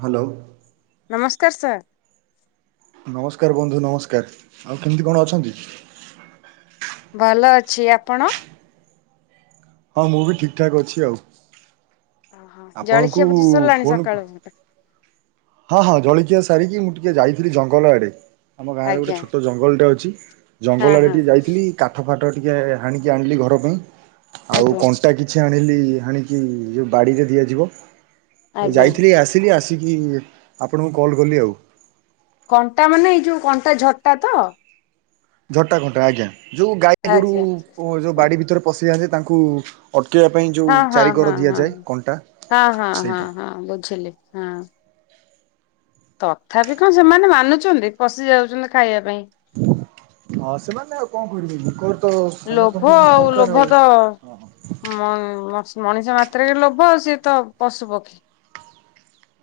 Hello. ନମସ୍କାର sir. ନମସ୍କାର ବନ୍ଧୁ ନମସ୍କାର ଆଉ କେମିତି କଣ ଅଛନ୍ତି? ଭଲ ଅଛି, ଆପଣ? ହଁ ମୁଁ ବି ଠିକ ଠାକ୍ ଅଛି, ଆଉ ଓହୋ ଜଳଖିଆ ଆପଣଙ୍କୁ ପତ୍ର ସରିଲାଣି ଫୋନ ସକାଳୁ ହଁ ହଁ ଜଳିକିଆ ସାରିକି ମୁଁ ଟିକେ ଯାଇଥିଲି ଜଙ୍ଗଲ ଆଡେ। ଆମ ଗାଁରେ ଗୋଟେ ଆଜ୍ଞା ଛୋଟ ଜଙ୍ଗଲ ଟା ଅଛି ହଁ ଜଙ୍ଗଲ ଆଡେ ହଁ ଟିକେ ଯାଇଥିଲି କାଠ ଫାଠ ଟିକେ ହନିକି ଆଣିଲି ଘର ପାଇଁ ଆଉ ଆଜ୍ଞା। କଣ୍ଟା କିଛି ଆଣିଲି ଆଣିକି ଯଉ ବାଡିରେ ଦିଆଯିବ ଆଜ୍ଞା ଯାଇଥିଲି ଆସିଲି ଆସିକି ଆପଣଙ୍କୁ କଲ୍ କଲି ଆଉ। କଣ୍ଟା ମାନେ ଏଇ ଯୋଉ କଣ୍ଟା ଝଟା ତ ଝଟା ଘଣ୍ଟା ଆଜ୍ଞା ଯୋଉ ଗାଈ ଗୋରୁ ଆଜ୍ଞା ଯୋଉ ବାଡି ଭିତରେ ପଶି ଯାଆନ୍ତି ତାଙ୍କୁ ଅ ହଁ ହଁ ହଁ ହଁ ହଁ ହଁ ହଁ ସେଇଟା। ହଁ ବୁଝିଲି ହଁ। ତଥାପି କଣ ସେମାନେ ମାନୁଛନ୍ତି ପଶି ଯାଉଛନ୍ତି ଖାଇବା ପାଇଁ। ହଁ ସେମାନେ ଆଉ କଣ କରିବେ ମୁଖ ଲୋଭ ଆଉ ଲୋଭ ତ ହଁ ହଁ ମ ମଣିଷ ମାତ୍ରାରେ ଲୋଭ ଆଉ ସିଏ ତ ପଶୁ ପକ୍ଷୀ।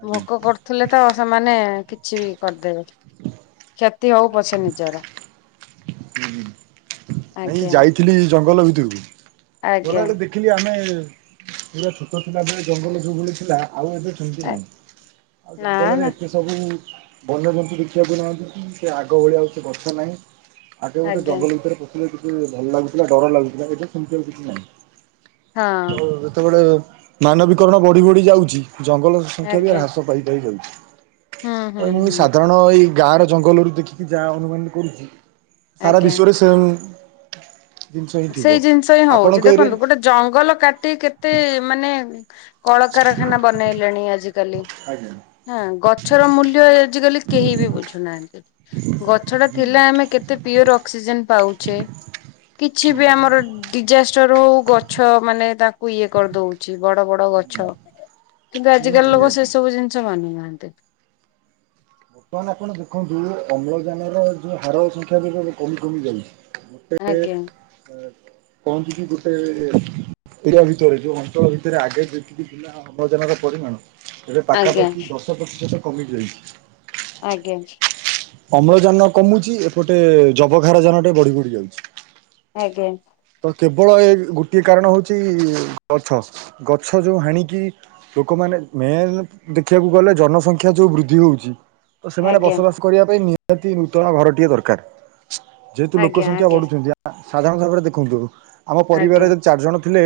ଆଜ୍ଞା। ଭୋକ କରୁଥିଲେ ତ ସେମାନେ କିଛି ବି କରିଦେବେ। [inaudible] କ୍ଷତି ହଉ ପଛେ ନିଜର। ହୁଁ। ନାଇଁ ଆଜ୍ଞା ଯାଇଥିଲି ଜଙ୍ଗଲ ଭିତରକୁ ଆଜ୍ଞା ଗଲାବେଳେ ଦେଖିଲି ଆମେ ପୁରା ଛୋଟ ଥିଲା ବଳେ ଜଙ୍ଗଲ ଯୋଉ ଭଳି ଥିଲା ଆଉ ଏବେ ସେମିତି ଆ ନାହିଁ ଆଉ ନା ଜଙ୍ଗଲରେ ନା ଏତେ ସବୁ ବନ୍ୟଜନ୍ତୁ ଦେଖିବାକୁ ନାହାନ୍ତି ସେ ଆଗ ଭଳିଆ ଆଉ ସେ ଗଛ ନାହିଁ। ଆଗେ ଗୋଟେ ଆଜ୍ଞା ଜଙ୍ଗଲ ଭିତରେ ପଶିଲେ କିଛି ଭଲ ଲାଗୁଥିଲା ଡ଼ର ଲାଗୁଥିଲା ଏବେ ସେମିତି ଆଉ କିଛି ହଁ ନାହିଁ। ହୁଁ ଯେତେବେଳେ ମାନବିକରଣ ବଢ଼ି ବଢ଼ି ଯାଉଛି। ଜଙ୍ଗଲ ସଂଖ୍ୟା ବି ଆଜ୍ଞା ହ୍ରାସ ପାଇପାଇ ଯାଉଛି। ହୁଁ ହୁଁ ଏ ମୁଁ ହୁଁ ସାଧାରଣ ଏଇ ଗାଁ ର ଜଙ୍ଗଲରୁୁ ଦେଖିକି ଯାହା ଅନୁମାନ କରୁଛି। ସାରା ଆଜ୍ଞା। ବିଶ୍ଵରେ ସେ ସେଇ ଜିନିଷ ହିଁ ହଉଛି ଆପଣଙ୍କ ଏରିଆରେ ଦେଖନ୍ତୁ ଗୋଟେ ଜଙ୍ଗଲ କାଟି କେତେ ମାନେ କଳକାରଖାନା ବନେଇଲେଣି ଆଜିକାଲି। ଆଜ୍ଞା ହଁ ଗଛର ମୂଲ୍ୟ ଆଜିକାଲି କେହି ବି ବୁଝୁନାହାନ୍ତି। ଗଛ ଟା ହୁଁ ଥିଲେ ଆମେ କେତେ ପିଓର ଅକ୍ସିଜେନ ପାଉଛେ। କିଛି ହୁଁ ବି ଆମର ଡିଜାଷ୍ଟର ହଉ ଗଛ ମାନେ ତାକୁ ଇଏ କରିଦଉଛି। ବଡ଼ ବଡ଼ ଗଛ କିନ୍ତୁ ନିହାତି ଆଜିକାଲି ଲୋକ ନିହାତି ସେ ସବୁ ଜିନିଷ ମାନୁନାହାନ୍ତି। [inaudible] ବର୍ତ୍ତମାନ ଆପଣ ଦେଖନ୍ତୁ ଅମ୍ଳଜାନର ଯୋଉ ହାର ସଂଖ୍ୟା ଗୁଡ଼ିକ କମି କମି ଯାଉଛି। ଆଜ୍ଞା ଗୋଟେ ପହଞ୍ଚୁଛିି ଗୋଟେ ଏରିଆ ଭିତରେ ଯୋଉ ଅଞ୍ଚଳ ଭିତରେ ଆଗେ ଯେତିକି [unintelligible] ଅମ୍ଳଜାନର ପରିମାଣ। ଏବେ ଆଜ୍ଞା ପାଖାପାଖି ଦଶ ପ୍ରତିଶତ କମି ଯାଇଛି। ଆଜ୍ଞା। ଅମ୍ଳଜାନ କମୁଛି ଏପଟେ ଯବକ୍ଷାରଜନ ଟେ ବଢି ବଢି ଯାଉଛି। ଆଜ୍ଞା। ତ କେବଳ ଏ ଗୋଟିଏ କାରଣ ହେଉଛି ଗଛ ଗଛ ଯୋଉ ହାଣିକି ଲୋକମାନେ ମେନ୍ ଦେଖିବାକୁ ଗଲେ ଜନସଂଖ୍ୟା ଯୋଉ ବୃଦ୍ଧି ହଉଛି। ତ ସେମାନେ ଆଜ୍ଞା। ବସବାସ କରିବା ପାଇଁ ନିହାତି ନୂତନ ଘରଟିଏ ଦରକାର। ଯେହେତୁ ଲୋକ ଆଜ୍ଞା ସଂଖ୍ୟା ଆଜ୍ଞା ବଢୁଛନ୍ତି ସାଧାରଣ ଭାବରେ ଦେଖନ୍ତୁ। ଆମ ଆଜ୍ଞା ପରିବାରରେ ଯଦି ଚାରିଜଣ ଥିଲେ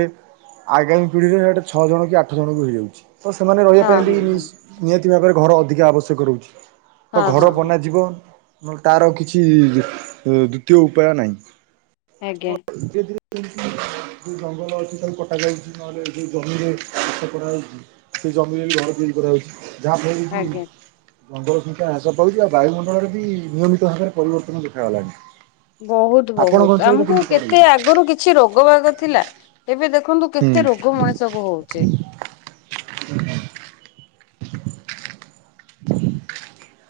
ଆଗାମୀ ପିଢ଼ିରେ ସେଇଟା ଛଅ ଜଣ କି ଆଠ ଜଣଙ୍କୁ ହେଇଯାଉଛି। ତ ସେମାନେ ରହିବା ହଁ ପାଇଁ ବି ହଁ ନିହାତି ଭାବରେ ଘର ଅଧିକା ଆବଶ୍ୟକ ରହୁଛି। ତ ହଁ ହଁ ଘର ହଁ ହଁ ବନାଯିବ। ନହେଲେ ତାର କିଛି ଦ୍ଵିତୀୟ ଉପାୟ ନାହିଁ। ତ ଆଜ୍ଞା। ଧୀରେ ଧୀରେ ଯୋଉ ଜଙ୍ଗଲ ଅଛି ତାକୁ କଟାଯାଉଛି ନହେଲେ ସେ ଜମିରେ ଚାଷ କରାଯାଉଛି। ସେ ଜମିରେ ବି ଘର ତିଆରି କରାଯାାଉଛି ଯାହାଫଳରେ କି ଆଜ୍ଞା ମଙ୍ଗଳ ସଂଖ୍ୟା ହ୍ରାସ ପାଉଛି ଆଉ ବାୟୁମଣ୍ଡଳରେ ବି ନିୟମିତ ଭାବରେ ପରିବର୍ତ୍ତନ ଦେଖାଗଲାଣି। ବହୁତ୍ ଆପଣଙ୍କ ବହୁତ୍ ଅଞ୍ଚଳରେ ଆମକୁ କେମିତି କଣ କେତେ ରହୁଛି? ଆଗରୁ କିଛି ରୋଗ ବାଗ ଥିଲା ଏବେ ଦେଖ ଦେଖନ୍ତୁ ହୁଁ, କେତେ ରୋଗ ମଣିଷ କୁ ହଉଛି। [unintelligible]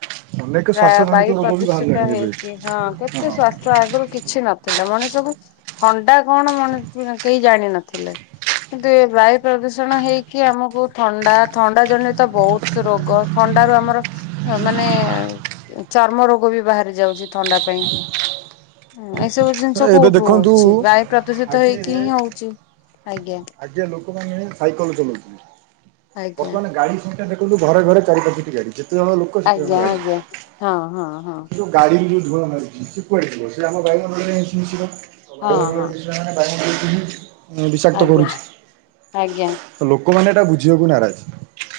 ଅନେକ ଶ୍ୱାସଜନିତ ବାୟୁ ରୋଗ ବି ପ୍ରଦୂଷିତ ବାହାରିଲାଣି ଏବେ ହେଇଛି ହଁ କେତେ ହଁ ସ୍ଵାସ୍ଥ୍ୟ ଆଗରୁ କିଛି ନଥିଲା ମଣିଷ ସବୁ ଥଣ୍ଡା କଣ ମାନେ କେହି ଜାଣିନଥିଲେ‌। କିନ୍ତୁ ଏ ବାୟୁ ପ୍ରଦୂଷଣ ହେଇକି ଆମକୁ ଥଣ୍ଡା ଥଣ୍ଡା ଜନିତ ବହୁତ ରୋଗ ଥ ଅଣ୍ଡାରୁ ଆମର ମାନେ ଚର୍ମ ରୋଗ ବି ବାହାରି ଯାଉଛି ଥଣ୍ଡା ପାଇଁ ଏ ସବୁ ଜିନିଷ ଏବେ କୋଉଠୁ ଦେଖନ୍ତୁ ହୋଉଚି ବାୟୁ ପ୍ରଦୂଷିତ ଆଗେ ହେଇକି ହିଁ ହୋଉଚି ଆଜ୍ଞା ସେ ନେ ସାଇକଲ ଚଲୋଉଥିଲେ। ଆଜ୍ଞା ବର୍ତ୍ତମାନ ଗାଡି ସଂଖ୍ୟା ଦେଖନ୍ତୁ ଘରେ ଘରେ ଚାରି ପାଞ୍ଚଟି ଗାଡି। ଯେତେ ଜଣ ଲୋକ ସେତେ ଖଣ୍ଡ ଆଜ୍ଞା ଗାଡି। ଆଜ୍ଞା ହଁ ହଁ ହଁ ଏଇ ଯୋଉ ଗାଡି ୟୁଜ ଧୂଆଁ ବାହାରୁଚି ସିଏ କୁଆଡେ ଜୀବ ସିଏ ଆମ ବାୟୁମଣ୍ଡଳରେ ହିଁ ମିଶିବ ତ ହଁ ହଁ। ବାୟୁଣ୍ଡଳରେ ମିଶିଲା ମାନେ ବାୟୁ [inaudible] ବିଷାକ୍ତ ଆଜ୍ଞା କରୁଚି ଆଜ୍ଞା ତ ଲୋକମାନେ ଏଟା ବୁଝିବାକୁ ନାରାଜ।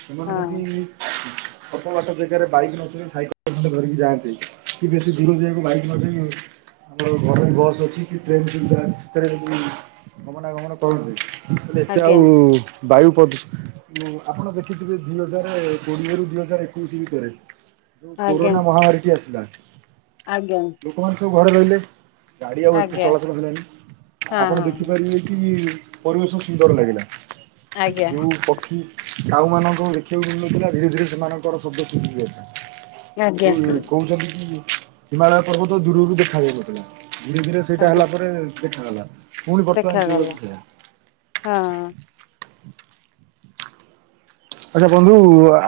ସେମାନେ ଯଦି ହଁ ଅଳ୍ପ ବାଟ ଜାଗାରେ ବାଇକ୍ ନ ଚଳେଇକି ସାଇକଲ ଖଣ୍ଡେ ଧରିକି ଯାଆନ୍ତେ କି ବେଶୀ ଦୂର ଜଗାକୁ ବାଇକ ନ ଯାଇକି ଆମର ଘରୋଇ ବସ୍ ଅଛି କି ଟ୍ରେନ ସୁବିଧା ଅଛି ସେଥିରେ ବି ଗମନାଗମନ କରନ୍ତି ମୁଁ କହିଲି ଏତେ ଆଜ୍ଞା ଆଉ ବାୟୁ ପ୍ରଦୂ ଉଁ ଆପଣ ଦେଖିଥିବେ ଦିଇ ହଜାର କୋଡିଏରୁୁ ଦିଇ ହଜାର ଏକୋଇଶି ଭିତରେ ଯୋଉ ଆଜ୍ଞା କୋରୋନା ମହାମାରୀ ଟି ଆସିଲା ଆଜ୍ଞା। ଲୋକମାନେ ସବୁ ଘରେ ରହିଲେ ଗାଡ଼ି ଆଉ ଏତେ ଆଜ୍ଞା ଚଳାଚଳ ହେଲାଣି ହଁ ଆପଣ ହଁ। ହଁ ଦେଖିପାରିବେ କି ପରିବେଶ ସୁନ୍ଦର ଲାଗିଲା ଆଜ୍ଞା ଯୋଉ ପକ୍ଷୀ କାଉମାନଙ୍କୁ ଦେଖିବାକୁ ମିନଥିଲା ଧୀରେ ଧୀରେ ସେମାନଙ୍କର ଶବ୍ଦ ଶୁଭୁଚି ଏଥର ଆଜ୍ଞା ଯୋଉ କହୁଛନ୍ତି କି ହିମାଳୟ ପର୍ବ ତ ଦୂରରୁ ଦେଖାାଯାଉ ନଥିଲା। ଧୀରେ ଧୀରେ ସେଇଟା ଆଜ୍ଞା ହେଲା ପରେ ଦେଖାଗଲା। ପୁଣି ଦେଖାଗଲା ବର୍ତ୍ତମାନ ଯୋଉଆ କୁ ହଁ। ସେଇଆ। ଆଛା ବନ୍ଧୁ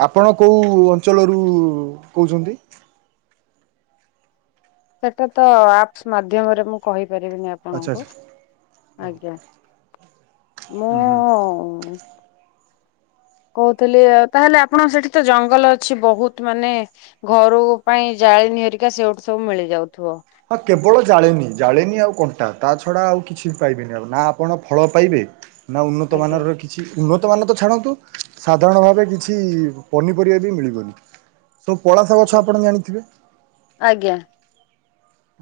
ଆପଣ କୋଉ ଅଞ୍ଚଳରୁ କୋହୁଛନ୍ତି? ସେଟା ତ ଆପ୍ସ ମାଧ୍ୟମରେ ମୁଁ କହି ପାରିବିନି ଆଚ୍ଛା ଆପଣଙ୍କୁ ଆଚ୍ଛା। ଆଜ୍ଞା। ହୁଁ ହୁଁ ମୁଁ କୋହୁଥିଲି ଆ ତାହେଲେ ଆପଣଙ୍କ ସେଠି ତ ଜଙ୍ଗଲ ଅଛି। ବହୁତ ମାନେ ଘରୁ ପାଇଁ ଯା ଜାଳିନି ହେରିକା ସେଇଠୁ ସବୁ ମିଳିଯାଉ ହଁ କେବଳ ଜାଳେନି ଜାଳେନି ଆଉ କଣ୍ଟା ତା ଛଡା ଆଉ କିଛି ପାଇବେନି ଆଉ ନା ଆପଣ ଫଳ ପାଇବେ ନା ଆଜ୍ଞା। ଉନ୍ନତମାନର କିଛି ଉନ୍ନ ମାନ ତ ଛାଡନ୍ତୁ ସାଧାରଣ ଭାବେ କିଛି ପନିପରିବା ବି ମିଳିବନି। ସବୁ ପଳାସା ଗଛ ଆପଣ ଜାଣିଥିବେ ଆଜ୍ଞା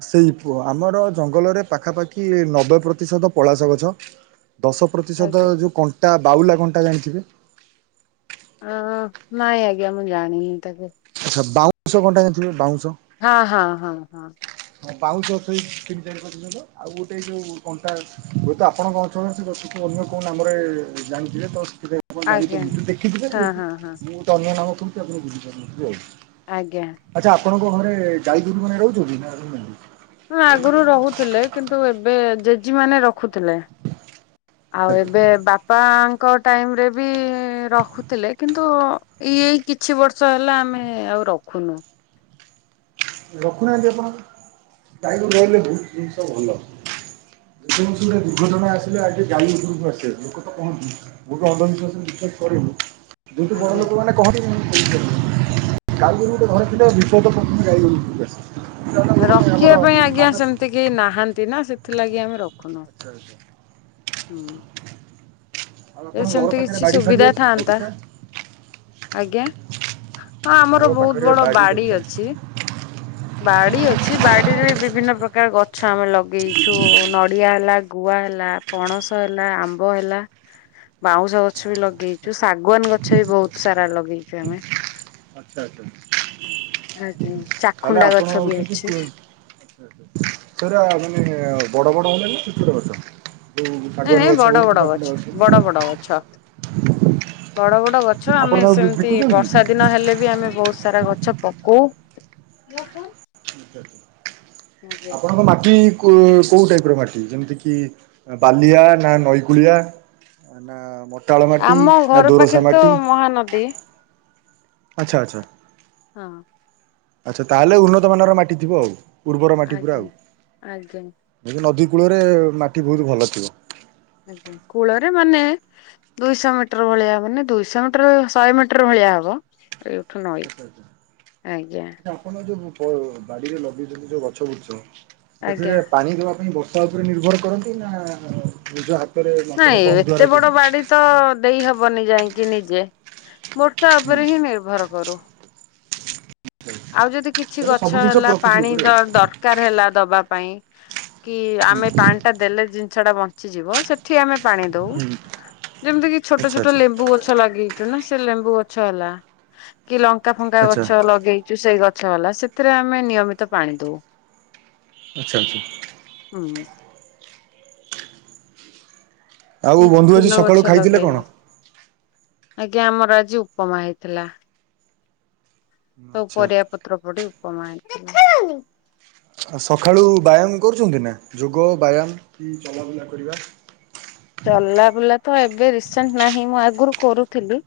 ସେଇ ପୁଅ ଆମର ଜଙ୍ଗଲରେ ପାଖାପାଖି ନବେ ପ୍ରତିଶତ ପଳାସ ଗଛ ଦଶ ପ୍ରତିଶୋତ ଆଜ୍ଞା ଯୋଉ କଣ୍ଟା ବାଉଲା କଣ୍ଟା ଜାଣିଥିବେ? ଆଁ ନାଇଁ ଆଜ୍ଞା ମୁଁ ଜାଣି ହି ତାକୁ ବାଉଁଶ ଘଣ୍ଟା ଜାଣିଥିବ ବାଉଁ ହଁ ହଁ ହଁ ହଁ। ହଁ ବାଉଁଶ ଥୋଇକି କିମତି ଯାଇଣି ପାରୁଥିଲେ ତ ଆଉ ଗୋଟେ ଯୋଉ କଣ୍ଟା ହୁଏତ ଆପଣଙ୍କ ଅଞ୍ଚଳରେ ଗଛ ଅଲଗା କୋଉ ନାମରେ ଜାଣିଥିଲେ ତ ସେଥିପାଇଁ ଆପଣ ଆଜ୍ଞା ଜାଣିପାରୁନଥିବେ ଦେଖିଥିବେ ହଁ ଯେ ହଁ ହଁ ମୁଁ ଗୋଟେ ଅଲଗା ନାମ କୋହୁଚି ଆପଣ ବୁଝିପାରୁନଥିବେ ଆଉ। ଆଜ୍ଞା। ଆଛା ଆପଣଙ୍କ ଘରେ ଗାଈ ଗୋରୁ ମାନେ ରୋହୁଚନ୍ତି ନା ରୋହୁ ନାହାଁନ୍ତି। ହଁ ଆଗରୁ ରୋହୁଥିଲେ କିନ୍ତୁ ଏବେ ଜେଜି ମାନେ ର ଖୁଥିଲେ ଆଚ୍ଛା ଆଉ ଏବେ ବାପାଙ୍କ ଟାଇମ ରେ ବି ରଖୁଥିଲେ କିନ୍ତୁ ଏଇ ଏଇ କିଛି ବର୍ଷ ହେଲା ଆମେ ଆଉ ରଖୁ ଖୁନୁ। ରଖୁନାହାନ୍ତି ଆପଣ ଗାଇ ଗୋରୁ ରହିଲେ ବହୁତ ଜିନଷ ଭଲ। ଯେକୌଣସି ଗୋଟେ ଦୁର୍ଘଟଣା ଆସିଲେ ଆଗେ ଗାଈ ଉପରକୁ ଆସେ ଲୋକ ତ କହନ୍ତି। ମୁଁ ବି ଅନ୍ଧବିଶ୍ୱାସରେ ବିଶ୍ୱାସ କରିନି ଯେହେତୁ ବଡ ଆଜ୍ଞା। ଲୋକମନେ କହନ୍ତି [inaudible] ଗାଈ ଗୋରୁ ଗୋଟେ ଘରେ ଥିଲେ ବିପଦ ପ୍ରଥମେ ଗାଈ ଗୋରୁ ଉପରକୁ ଆସେ ସେଇଟା ଗୋଟେ ଆମର ରଖିବା ପାଇଁ ଆଜ୍ଞା ମାନସ ସେମତି କେହି ନାହାନ୍ତି ନା ସେଥିଲାଗି ଆମେ ରଖ ଆଛା ଆଛା। ହୁଁ। ଆଉ ଏ ଆପଣଙ୍କ ଘର ସେମିତି ପାଖରେ କିଛି ବାଡ଼ି ଫାଡ଼ି ସୁବିଧା ଅଛି ଥାଆନ୍ତା। ବଗିଚା ଆଜ୍ଞା ହଁ ଆମର ଘର ବହୁତ ପାଖରେ ବଡ ବାଡ଼ି ବାଡି ବଗିଚା ଅଛି। ବାଡି ଅଛି ବାଡିରେ ବି ବିଭିନ୍ନ ପ୍ରକାର ଗ ଗଛ ଆମେ ଲଗେଇଛୁ ନଡିଆ ହେଲା ଗୁଆ ହେଲା ପଣସ ହେଲା ଆମ୍ବ ହେଲା। ବାଉଁଶ ଗଛ ବି ଲଗେଇଛୁ ଆଚ୍ଛା ଶାଗୁଆନ ଗଛ ବି ବହୁତ ସାରା ଲଗେଇଛୁ ଆମେ। ଆଚ୍ଛା ଆଚ୍ଛା। ଆଜ୍ଞା ଚାଖୁଣ୍ଡା ଗଛ ବି ଅଛି। ସେଟାମାନେ ବଡ ବଡ ହଲେଣିନା ଛୋଟ ଛୋଟ ଗଛ। ଯୋଉ ନାଇଁ ଶାଗୁଆନ ନାଇଁ ଗଛ ହଉ ବଡ କି ବଡ ଜାମୁଣ୍ଡା ଗଛ ବଡ ବଡ ଗଛ। ବଡ ବଡ ଗଛ ଆପଣ ଆମେ ତାକୁ ବି- ସେମିତି ବିକୁଛନ୍ତି ବର୍ଷା ଦିନ ହେଲେ ବି ଆମେ ବହୁତ ସାରା ଗଛ। ଛପକଉ। ଆପଣଙ୍କ ମାଟି କୋଉ-କୋଉ ଟାଇପର ମାଟି ଯେମିତିକି ବାଲିଆ ନା ନଈ କୂଳିଆ? ନା ମଟାଳ ମାଟି ଆମ ନା ଘର ଦୋରସା ପାଖରେ ତ ମାଟି? ମହାନଦୀ ଆଚ୍ଛା ଆଚ୍ଛା। ହଁ। ଆଚ୍ଛା ତାହେଲେ ଉନ୍ନତମାନର ମାଟି ଥିବ ଆଉ। ଉର୍ବର ମାଟି ପୁରା ଆଜ୍ଞା ଆଉ ଆଜ୍ଞା ଯଦି ନଦୀ କୂଳରେ ମାଟି ବହୁତ ଭଲ ଥିବ। ଆଜ୍ଞା କୂଳରେ ମାନେ ଦୁଇଶହ ମିଟର ଭଳିଆ ମାନେ ଦୁଇଶହ ମିଟର ଶହେ ମିଟର ଭଳିଆ। ଦିଆ ହବ ଏଉଠୁ ନଈ ଆଚ୍ଛା ଆଚ୍ଛା ଆଜ୍ଞା। ଆଚ୍ଛା ଆପଣ ଯୋଉ ବାଡିରେ ଲଗେଇଛନ୍ତି ଯୋଉ ଗଛ ବୁଛ ଆଜ୍ଞା ସେଥିରେ ପାଣି ଦବା ପାଇଁ ବ ଉପରେ ନିର୍ଭର କରନ୍ତିନା ନିଜ ହାତ ନାଇଁ ଏତେ ବଡ ବାଡି ତ ଦେଇ ହବନି ଯାଇକି ନିଜେ ବର୍ଷା ହୁଁ। ଉପରେ ହିଁ ନିର୍ଭର କରୁ। ଆଉ ଯଦି କିଛି ତାହେଲେ ସବୁ ଗଛ ଜିନିଷ ହେଲା ପ୍ରକୃତି ପାଣି ଉପରେ ଦ ଆଉ। -ଦରକାର ହେଲା ଦବା ପାଇଁ କି ହୁଁ ଆମେ ପାଣି ଟା ଦେଲେ ଜିନିଷ ଟା ବଞ୍ଚିଯିବ ସେ ଏଠି ଆମେ ପାଣି ଦଉ ହୁଁ ଯେମିତି କିି ଛୋଟ ଆଚ୍ଛା ଛୋଟ ଆଚ୍ଛା ଲେମ୍ବୁ ଗଛ ଲଗଇଛୁ ନା। ସେ ଲେମ୍ବୁ ଗଛ ହେଲା କି ଲଙ୍କା ଫଙ୍କା ଆଚ୍ଛା ଗଛ ଲଗେଇକି ସେ ଗଛ ହେଲା ସେଥିରେ ଆମେ ନିୟମିତ ପାଣି ଦୋଉ। ଆଚ୍ଛା ଆଚ୍ଛା। ହୁଁ। ଆଉ କିଇଛି ବନ୍ଧୁ ଆଜି ଫୁଲ ସକାଳୁ ଗଛ ଖାଇଥିଲେ କଣ? ଲଗେଇଲି ଆଜ୍ଞା ଆମର ଆଜି ଉପମା ହେଇଥିଲା। ସବୁ ଆଚ୍ଛା ପରିଆ ପତ୍ର ପଡି ଉପମା ହେଇଥିଲା। ସକାଳୁ ବ୍ୟାୟାମ କରୁଛନ୍ତି ନା ଯୋଗ ବ୍ୟାୟାମ କି ଚଲାବୁଲା କରିବା? ହଁ [unintelligible] ଚଲା ବୁଲା ତ ଏବେ ରିସେଣ୍ଟ ନାହିଁ ମୁଁ ଆଗରୁ କରୁଥିଲି।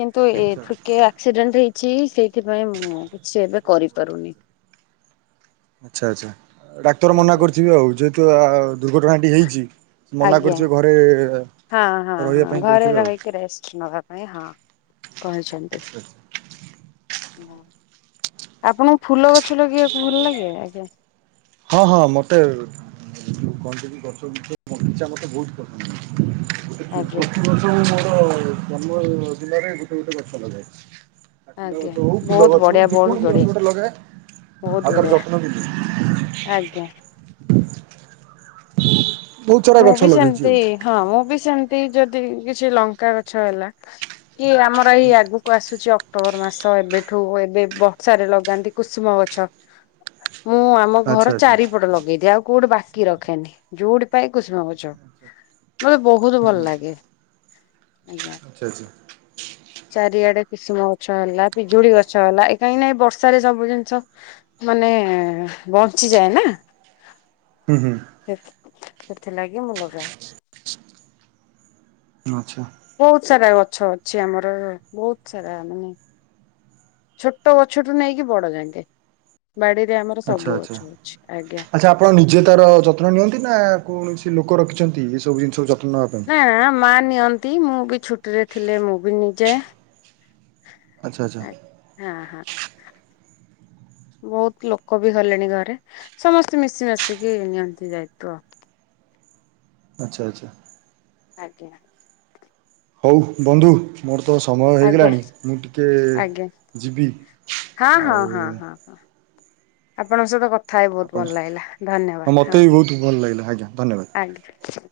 କିନ୍ତୁ ଏ ଆଚ୍ଛା ଟିକେ ଆକ୍ସିଡେଣ୍ଟ ହେଇ ଛି ସେଇଥିପାଇଁ ମୁଁ କିଛି ଏବେ କରିପାରୁନି। ଆଚ୍ଛା ଆଚ୍ଛା ଡାକ୍ତର ମନା ଆଜ୍ଞା କରିଥିବେ ଆଉ ଯେହେତୁ ଆ ଦୁର୍ଘଟଣାଟି ହେଇଛି ମନା ଆଜ୍ଞା କରିଥିବେ ଘରେ ହଁ ହଁ ରହିବା ହଁ ପାଇଁ ଘରେ କହିଥିବେ ଆଉ। ରହିକି ରେଷ୍ଟ ନବା ପାଇଁ ହଁ। କହିଛନ୍ତି। ଆପଣଙ୍କୁ ଫୁଲ ଗଛ ଲଗେଇବାକୁ ଭଲ ଲାଗେ ଆଜ୍ଞା। ହଁ ହଁ ମତେ କହନ୍ତିନି ଗଛ ଭିତରେ [unintelligible] ମତେ ବହୁତ୍ ପସନ୍ଦ। ଗୋଟେ ଆଜ୍ଞା ପ୍ରତିିବର୍ଷ ମୋର ଜନ୍ମ ଜିଲ୍ଲାରେ ଗୋଟେ ଗୋଟେ ଗଛ ଲଗାହେଇଛି। ଚାକୁଣ୍ଡା ଆଜ୍ଞା ଗଛ ହଉ ଫୁଲ ବହୁତ ଗଛ ହଉ ବଢିଆ ଯେ ବହୁତ କୌଣସି ଗଛ ବଢିଆ ଗୋଟେ ଲଗା। ବହୁତ ଆଉ ତାର ବଢିଆ ଯତ୍ନ ନେଉଛି। ଆଜ୍ଞା। ବହୁତ ସାରା ମୁଁ ଗଛ ବି ଲଗେଇଛି ସେମତି ଆଉ। ହଁ ମୁଁ ବି ସେମ ଯଦି କିଛି ଲଙ୍କା ଗଛ ହେଲା କି ଆମର ଏଇ ଆଗକୁ ଆସୁଛି ଅକ୍ଟୋବର ମାସ ଏବେଠୁ ଏବେ ବର୍ସାରେ ଲଗାନ୍ତି କୁସୁମ ଗଛ। ମୁଁ ଆମ ଆଚ୍ଛା ଘର ଆଚ୍ଛା ଚାରିପଟ ଲଗେଇଦିଏ ଆଉ କୋଉଠି ବାକି ରଖେନି ଯୋଉଠି। ପାଇଁ କୁସୁମଗଛ ମୋତେ ବହୁତ ଭଲ ଲାଗେ। ଆଜ୍ଞା। ଆଚ୍ଛା ଆଚ୍ଛା ଚାରିଆଡେ କିସୁମ ଗଛ ହେଲା ପିଜୁଳି ଗଛ ହେଲା ଏ କାହିଁକି ନା ବର୍ଷାରେ ସବୁ ଜିନିଷ ମାନେ ଏନ୍ ବଞ୍ଚିଯାଏ ନା। ହୁଁ ହୁଁ। ସେ ସେଥିଲାଗି ମୁଁ ଲଗାଏ। ଆଚ୍ଛା ବହୁତ ସାରା ଗଛ ଅଛି ଆମର ବହୁତ ସାରା ମାନେ। ଛୋଟ ଗଛଠୁ ନେଇକି ବଡ ଜାଙ୍କେ। ଆଚ୍ଛା ଆଚ୍ଛା ଆଚ୍ଛା ଆପଣ ନିଜେ ତାର ଯତ୍ନ ନିଅନ୍ତି ନା କୌଣସି ଲୋକ ରଖିଛନ୍ତି ଏ ସବୁ ଜିନିଷ ଜ ନା ନା ମା ନିଅନ୍ତି ମୁଁ ବି ଛୁଟିରେ ଥିଲେ ମୁଁ ବି ନେଇଯାଏ। ଆଛା ଆଚ୍ଛା। ହଁ ହଁ ବହୁତ ଲୋକ ବି ହେଲେଣି ଘରେ ସମସ୍ତେ ମିଶି ମାସିକି ନିଅନ୍ତି ଦାୟିତ୍ଵ ଆଉ। ହଁ ଆଛା ଆଚ୍ଛା। ଆଜ୍ଞା। ହଉ ବନ୍ଧୁ ମୋର ତ ସମୟ ଆଜ୍ଞା। ହେଇଗଲାଣି ମୁଁ ଟିକଏ ଆଜ୍ଞା ଯିବି ହଁ ହଁ ଆଉ ହଁ ହଁ ହଁ ଆପଣଙ୍କ ସହିତ କଥ ଥା ହେଇକି ବହୁତ ଆପଣ ଭଲ ଲାଗିଲା ଧନ୍ୟବାଦ ମୋତେ ହଁ ବି ବହୁତ ଭଲ ଲାଗିଲା ଆଜ୍ଞା ଧନ୍ୟବାଦ। ଆଜ୍ଞା।